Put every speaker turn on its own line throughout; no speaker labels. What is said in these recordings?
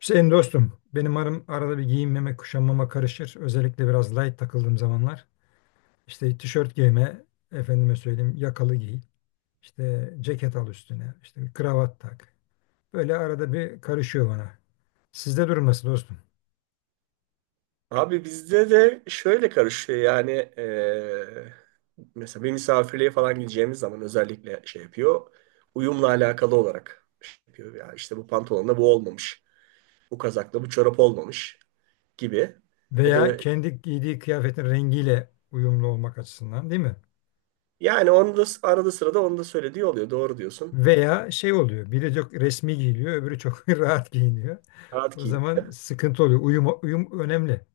Hüseyin dostum, benim arım arada bir giyinmeme, kuşanmama karışır. Özellikle biraz light takıldığım zamanlar. İşte tişört giyme, efendime söyleyeyim yakalı giy. İşte ceket al üstüne, işte bir kravat tak. Böyle arada bir karışıyor bana. Sizde durum nasıl dostum?
Abi bizde de şöyle karışıyor yani eee, mesela bir misafirliğe falan gideceğimiz zaman özellikle şey yapıyor. Uyumla alakalı olarak şey yapıyor. Ya işte bu pantolonla bu olmamış. Bu kazakla bu çorap olmamış gibi. Ya
Veya
da
kendi giydiği kıyafetin rengiyle uyumlu olmak açısından değil mi?
yani onu da arada sırada onu da söylediği oluyor. Doğru diyorsun.
Veya şey oluyor, biri çok resmi giyiliyor, öbürü çok rahat giyiniyor.
Rahat
O
giyin.
zaman sıkıntı oluyor. Uyum önemli.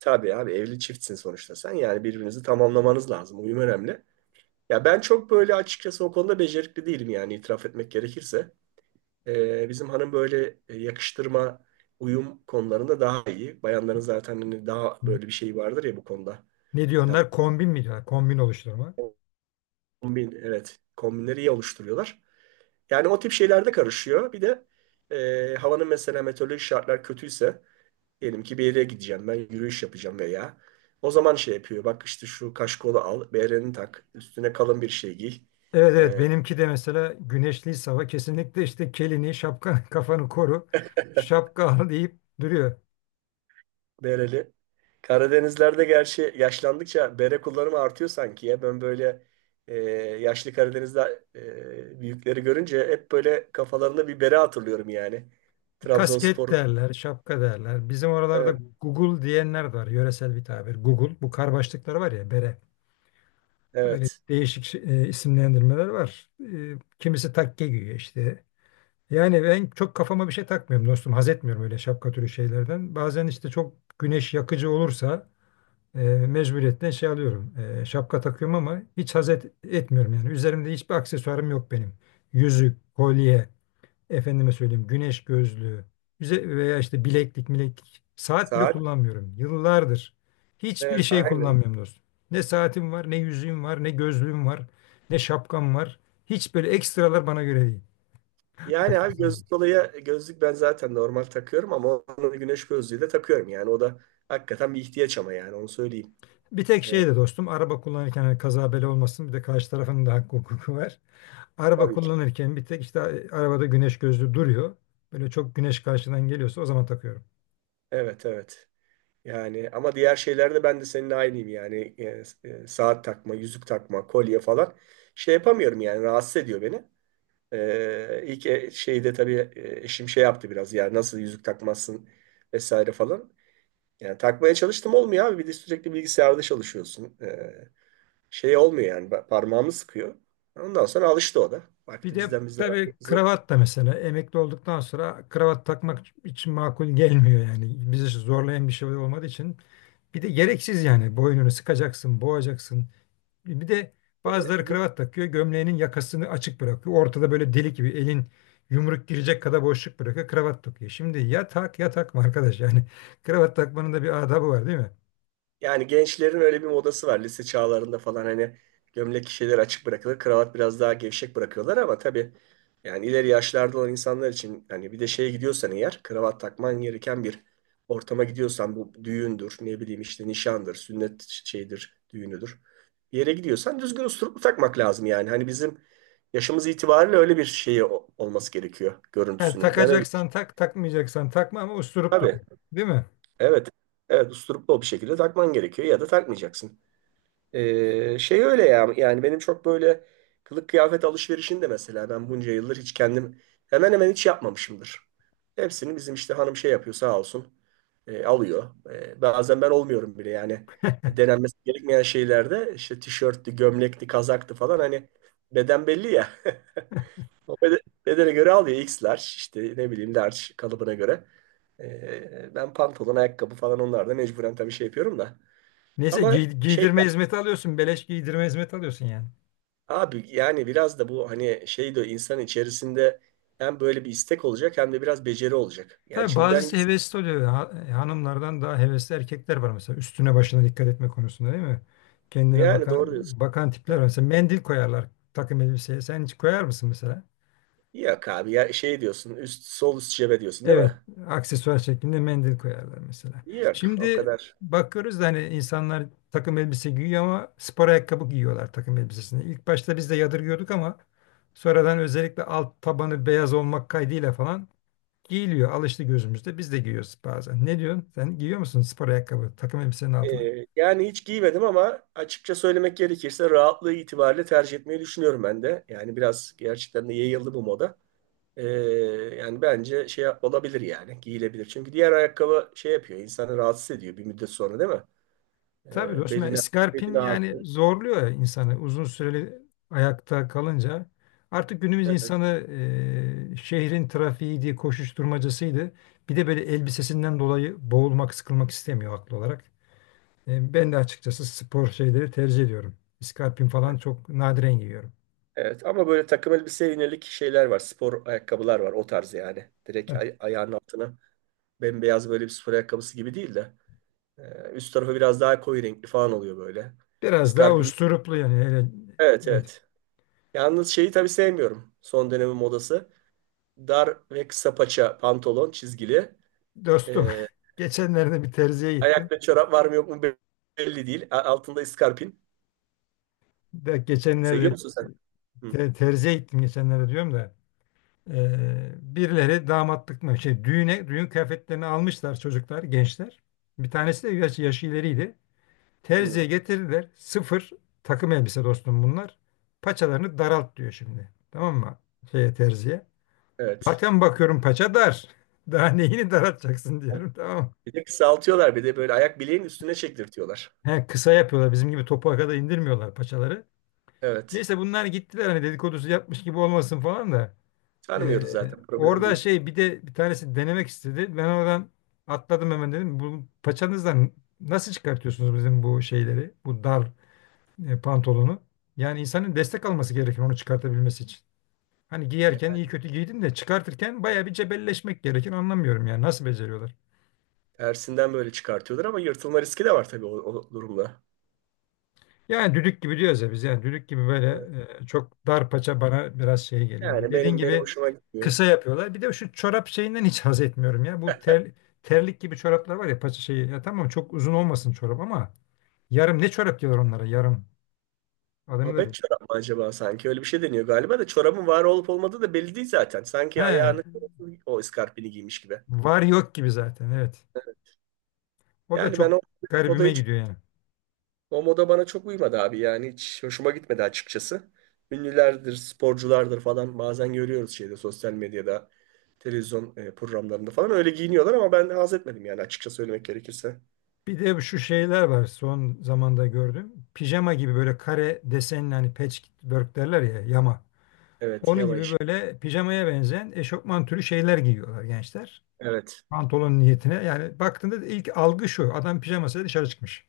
Tabii abi evli çiftsin sonuçta sen. Yani birbirinizi tamamlamanız lazım. Uyum önemli. Ya ben çok böyle açıkçası o konuda becerikli değilim yani itiraf etmek gerekirse. Bizim hanım böyle yakıştırma, uyum konularında daha iyi. Bayanların zaten hani daha böyle bir şey vardır ya bu konuda.
Ne
Ya,
diyorlar? Kombin mi diyorlar? Kombin oluşturma.
kombin, evet, kombinleri iyi oluşturuyorlar. Yani o tip şeylerde karışıyor. Bir de havanın mesela meteorolojik şartlar kötüyse, diyelim ki bir yere gideceğim ben yürüyüş yapacağım veya o zaman şey yapıyor. Bak işte şu kaşkolu al, bereni tak, üstüne kalın bir şey giy.
Evet, evet, benimki de mesela güneşli hava kesinlikle işte kelini şapka kafanı koru şapka al deyip duruyor.
Bereli. Karadenizlerde gerçi yaşlandıkça bere kullanımı artıyor sanki ya. Ben böyle e, yaşlı Karadeniz'de büyükleri görünce hep böyle kafalarında bir bere hatırlıyorum yani.
Kasket
Trabzonspor.
derler şapka derler. Bizim oralarda
Evet.
Google diyenler de var, yöresel bir tabir Google, bu kar başlıkları var ya bere, öyle
Evet.
değişik şey- e, isimlendirmeler var. E, kimisi takke giyiyor işte. Yani ben çok kafama bir şey takmıyorum dostum, haz etmiyorum öyle şapka türü şeylerden. Bazen işte çok güneş yakıcı olursa e, mecburiyetten şey alıyorum. E, şapka takıyorum ama hiç haz etmiyorum yani. Üzerimde hiçbir aksesuarım yok benim. Yüzük, kolye, efendime söyleyeyim güneş gözlüğü veya işte bileklik, mileklik. Saat bile
Saat.
kullanmıyorum. Yıllardır hiçbir
Evet,
şey
aynen.
kullanmıyorum dostum. Ne saatim var, ne yüzüğüm var, ne gözlüğüm var, ne şapkam var. Hiç böyle ekstralar bana göre değil.
Yani abi
Aksesuar.
gözlük dolayı gözlük ben zaten normal takıyorum ama onun güneş gözlüğü de takıyorum yani. O da hakikaten bir ihtiyaç ama yani onu söyleyeyim.
Bir tek
E,
şey de dostum, araba kullanırken hani kaza bela olmasın, bir de karşı tarafın da hakkı hukuku var. Araba
tabii ki.
kullanırken bir tek işte arabada güneş gözlüğü duruyor. Böyle çok güneş karşıdan geliyorsa o zaman takıyorum.
Evet, evet. Yani ama diğer şeylerde ben de seninle aynıyım yani E, saat takma, yüzük takma, kolye falan şey yapamıyorum yani rahatsız ediyor beni. E, şeyde tabii eşim şey yaptı biraz ya nasıl yüzük takmazsın vesaire falan. Yani takmaya çalıştım olmuyor abi bir de sürekli bilgisayarda çalışıyorsun. E, şey olmuyor yani parmağımı sıkıyor. Ondan sonra alıştı o da.
Bir
Baktı
de
bizden bizler.
tabii kravat da mesela emekli olduktan sonra kravat takmak için makul gelmiyor yani. Bizi zorlayan bir şey olmadığı için. Bir de gereksiz yani, boynunu sıkacaksın, boğacaksın. Bir de bazıları kravat takıyor, gömleğinin yakasını açık bırakıyor. Ortada böyle delik gibi elin yumruk girecek kadar boşluk bırakıyor, kravat takıyor. Şimdi ya tak ya takma arkadaş yani kravat takmanın da bir adabı var değil mi?
Yani gençlerin öyle bir modası var lise çağlarında falan hani gömlek şeyler açık bırakılır, kravat biraz daha gevşek bırakıyorlar ama tabii yani ileri yaşlarda olan insanlar için hani bir de şeye gidiyorsan eğer kravat takman gereken bir ortama gidiyorsan bu düğündür, ne bileyim işte nişandır, sünnet şeydir, düğünüdür. Bir yere gidiyorsan düzgün usturup takmak lazım yani. Hani bizim yaşımız itibariyle öyle bir şeyi olması gerekiyor
Yani
görüntüsünün. Ben öyle
takacaksan
düşünüyorum.
tak, takmayacaksan takma ama usturup tut.
Tabii.
Değil mi?
Evet. Evet, usturuplu bir şekilde takman gerekiyor ya da takmayacaksın. Şey öyle ya yani benim çok böyle kılık kıyafet alışverişini de mesela ben bunca yıldır hiç kendim hemen hemen hiç yapmamışımdır. Hepsini bizim işte hanım şey yapıyor sağ olsun alıyor. E, bazen ben olmuyorum bile yani denenmesi gerekmeyen şeylerde işte tişörttü, gömlekti, kazaktı falan hani beden belli ya. O bedene göre alıyor X large işte ne bileyim large kalıbına göre. E, ben pantolon, ayakkabı falan onlarda mecburen tabii şey yapıyorum da.
Neyse,
Ama şey,
giydirme hizmeti alıyorsun. Beleş giydirme hizmeti alıyorsun yani.
abi yani biraz da bu hani şey de insan içerisinde hem böyle bir istek olacak hem de biraz beceri olacak. Yani
Tabii
şimdi ben
bazısı hevesli oluyor. Hanımlardan daha hevesli erkekler var mesela. Üstüne başına dikkat etme konusunda değil mi? Kendine
yani
bakan
doğru diyorsun.
bakan tipler var.
Evet.
Mesela mendil koyarlar takım elbiseye. Sen hiç koyar mısın mesela?
Yok abi ya şey diyorsun üst sol üst cebe diyorsun değil
Evet,
mi?
aksesuar şeklinde mendil koyarlar mesela.
Yok o
Şimdi
kadar.
bakıyoruz da hani insanlar takım elbise giyiyor ama spor ayakkabı giyiyorlar takım elbisesine. İlk başta biz de yadırgıyorduk ama sonradan özellikle alt tabanı beyaz olmak kaydıyla falan giyiliyor. Alıştı gözümüzde. Biz de giyiyoruz bazen. Ne diyorsun? Sen giyiyor musun spor ayakkabı takım elbisenin altına?
Yani hiç giymedim ama açıkça söylemek gerekirse rahatlığı itibariyle tercih etmeyi düşünüyorum ben de. Yani biraz gerçekten de yayıldı bu moda. Ee, Yani bence olabilir yani giyilebilir. Çünkü diğer ayakkabı şey yapıyor insanı rahatsız ediyor bir müddet sonra değil mi?
Tabii
E,
dostum, yani
beline, Beline
iskarpin yani
ağrıtır.
zorluyor ya insanı uzun süreli ayakta kalınca. Artık günümüz
Evet.
insanı şehrin trafiğiydi, koşuşturmacasıydı. Bir de böyle elbisesinden dolayı boğulmak, sıkılmak istemiyor haklı olarak. E, ben de açıkçası spor şeyleri tercih ediyorum. İskarpin falan çok nadiren giyiyorum.
Evet. Ama böyle takım elbiseye yönelik şeyler var. Spor ayakkabılar var. O tarz yani.
Ha,
Direkt ayağının altına bembeyaz böyle bir spor ayakkabısı gibi değil de. Üst tarafı biraz daha koyu renkli falan oluyor böyle.
biraz daha
Scarping.
usturuplu yani. Hele,
Evet,
evet
evet. Yalnız şeyi tabii sevmiyorum. Son dönemin modası. Dar ve kısa paça pantolon çizgili.
dostum,
E,
geçenlerde bir terziye gittim.
ayakta çorap var mı yok mu belli değil. Altında iskarpin.
De,
Seviyor
geçenlerde
musun sen? Hı,
terziye gittim geçenlerde diyorum da. Birileri damatlık mı şey düğüne düğün kıyafetlerini almışlar, çocuklar gençler. Bir tanesi de yaşı ileriydi.
hı.
Terziye getirdiler. Sıfır takım elbise dostum bunlar. Paçalarını daralt diyor şimdi. Tamam mı? Şeye, terziye.
Evet.
Zaten bakıyorum paça dar. Daha neyini daraltacaksın diyorum, tamam mı?
Bir de kısaltıyorlar. Bir de böyle ayak bileğin üstüne çektirtiyorlar.
He, kısa yapıyorlar. Bizim gibi topuğa kadar indirmiyorlar paçaları.
Evet.
Neyse, bunlar gittiler, hani dedikodusu yapmış gibi olmasın falan da.
Tanımıyoruz zaten. Problem
Orada
değil.
şey, bir de bir tanesi denemek istedi. Ben oradan atladım hemen dedim. Bu paçanızdan nasıl çıkartıyorsunuz bizim bu şeyleri? Bu dar pantolonu. Yani insanın destek alması gerekir onu çıkartabilmesi için. Hani
Yani
giyerken iyi kötü giydin de çıkartırken baya bir cebelleşmek gerekir. Anlamıyorum yani nasıl beceriyorlar?
tersinden böyle çıkartıyorlar ama yırtılma riski de var tabii o durumda.
Yani düdük gibi diyoruz ya biz, yani düdük gibi böyle,
Evet.
çok dar paça bana biraz şey geliyor.
Yani
Dediğin
benim
gibi
hoşuma gitmiyor.
kısa yapıyorlar. Bir de şu çorap şeyinden hiç haz etmiyorum ya. Terlik gibi çoraplar var ya paça şeyi. Ya tamam çok uzun olmasın çorap ama yarım, ne çorap diyorlar onlara, yarım. Adını da
Babet
bilmiyorum.
çorap mı acaba sanki? Öyle bir şey deniyor galiba da çorabın var olup olmadığı da belli değil zaten. Sanki ayağını
He,
o iskarpini giymiş gibi.
var yok gibi zaten, evet. O da
Yani ben
çok
o
garibime
odayı
gidiyor yani.
O moda bana çok uymadı abi yani hiç hoşuma gitmedi açıkçası. Ünlülerdir, sporculardır falan bazen görüyoruz şeyde sosyal medyada, televizyon programlarında falan öyle giyiniyorlar ama ben haz etmedim yani açıkça söylemek gerekirse.
Bir de şu şeyler var son zamanda gördüm. Pijama gibi böyle kare desenli, hani patchwork derler ya, yama.
Evet,
Onun
yama
gibi
iş.
böyle pijamaya benzeyen eşofman türü şeyler giyiyorlar gençler.
Evet.
Pantolon niyetine, yani baktığında ilk algı, şu adam pijamasıyla dışarı çıkmış.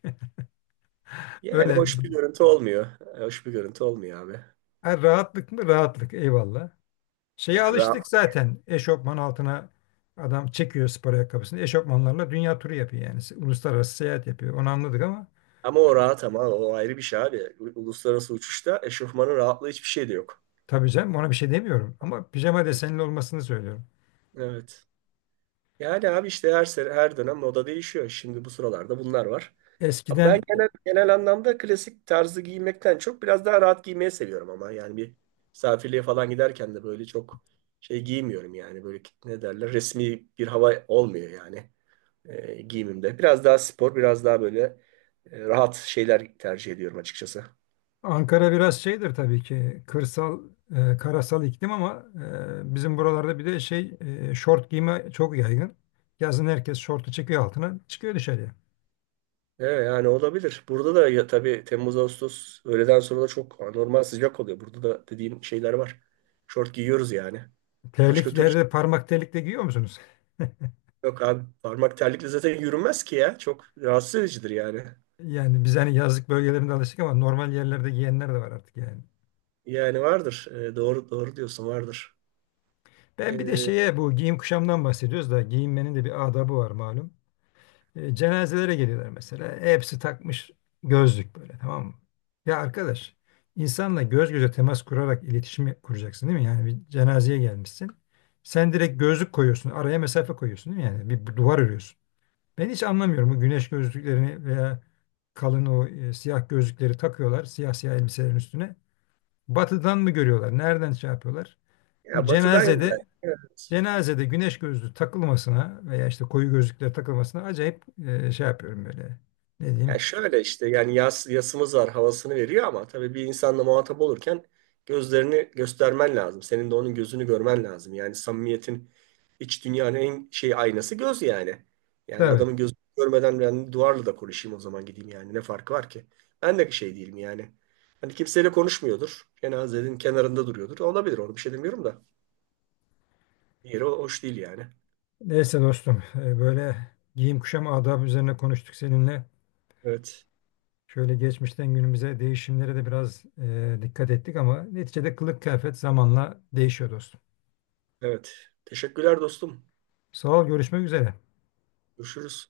Yani
Öyle.
hoş bir görüntü olmuyor. E, hoş bir görüntü olmuyor abi.
Ha, rahatlık mı? Rahatlık. Eyvallah. Şeye
Ya rahat.
alıştık zaten. Eşofman altına adam çekiyor spor ayakkabısını. Eşofmanlarla dünya turu yapıyor yani. Uluslararası seyahat yapıyor. Onu anladık ama
Ama o rahat ama o ayrı bir şey abi. Uluslararası uçuşta eşofmanın rahatlığı hiçbir şey de yok.
tabii canım, ona bir şey demiyorum. Ama pijama
Evet.
desenli olmasını söylüyorum.
Evet. Yani abi işte her sene, her dönem moda değişiyor. Şimdi bu sıralarda bunlar var. Ama ben
Eskiden
genel anlamda klasik tarzı giymekten çok biraz daha rahat giymeyi seviyorum ama yani bir misafirliğe falan giderken de böyle çok şey giymiyorum yani böyle ne derler resmi bir hava olmuyor yani giyimimde. Biraz daha spor, biraz daha böyle rahat şeyler tercih ediyorum açıkçası.
Ankara biraz şeydir tabii ki, kırsal, e, karasal iklim ama e, bizim buralarda bir de şey, şort giyme çok yaygın. Yazın herkes şortu çıkıyor altına, çıkıyor dışarıya.
Evet, yani olabilir. Burada da ya, tabii Temmuz Ağustos öğleden sonra da çok anormal sıcak oluyor. Burada da dediğin şeyler var. Şort giyiyoruz yani. Başka türlü şey
Terliklerde parmak terlik de giyiyor musunuz?
yok abi. Parmak terlikle zaten yürünmez ki ya. Çok rahatsız edicidir yani.
Yani biz hani yazlık bölgelerinde alıştık ama normal yerlerde giyenler de var artık yani.
Yani vardır. Doğru, doğru diyorsun vardır.
Ben bir de
Ee,
şeye, bu giyim kuşamdan bahsediyoruz da, giyinmenin de bir adabı var malum. E, cenazelere geliyorlar mesela. E, Hepsi takmış gözlük, böyle, tamam mı? Ya arkadaş, insanla göz göze temas kurarak iletişim kuracaksın değil mi? Yani bir cenazeye gelmişsin. Sen direkt gözlük koyuyorsun. Araya mesafe koyuyorsun değil mi? Yani bir duvar örüyorsun. Ben hiç anlamıyorum bu güneş gözlüklerini veya kalın o, siyah gözlükleri takıyorlar. Siyah siyah elbiselerin üstüne. Batıdan mı görüyorlar? Nereden şey yapıyorlar? Bu
ya batıdan
cenazede,
evet.
cenazede güneş gözlüğü takılmasına veya işte koyu gözlükler takılmasına acayip şey yapıyorum böyle. Ne
Ya
diyeyim?
şöyle işte yani yasımız var havasını veriyor ama tabii bir insanla muhatap olurken gözlerini göstermen lazım. Senin de onun gözünü görmen lazım. Yani samimiyetin iç dünyanın en şey aynası göz yani. Yani
Tabii.
adamın gözünü görmeden ben duvarla da konuşayım o zaman gideyim yani ne farkı var ki? Ben de şey değilim yani. Hani kimseyle konuşmuyordur. Cenazenin kenarında duruyordur. Olabilir onu bir şey demiyorum da. Yeri hoş değil yani.
Neyse dostum, e, böyle giyim kuşam adabı üzerine konuştuk seninle.
Evet.
Şöyle geçmişten günümüze değişimlere de biraz dikkat ettik ama neticede kılık kıyafet zamanla değişiyor dostum.
Evet. Teşekkürler dostum.
Sağ ol, görüşmek üzere.
Görüşürüz.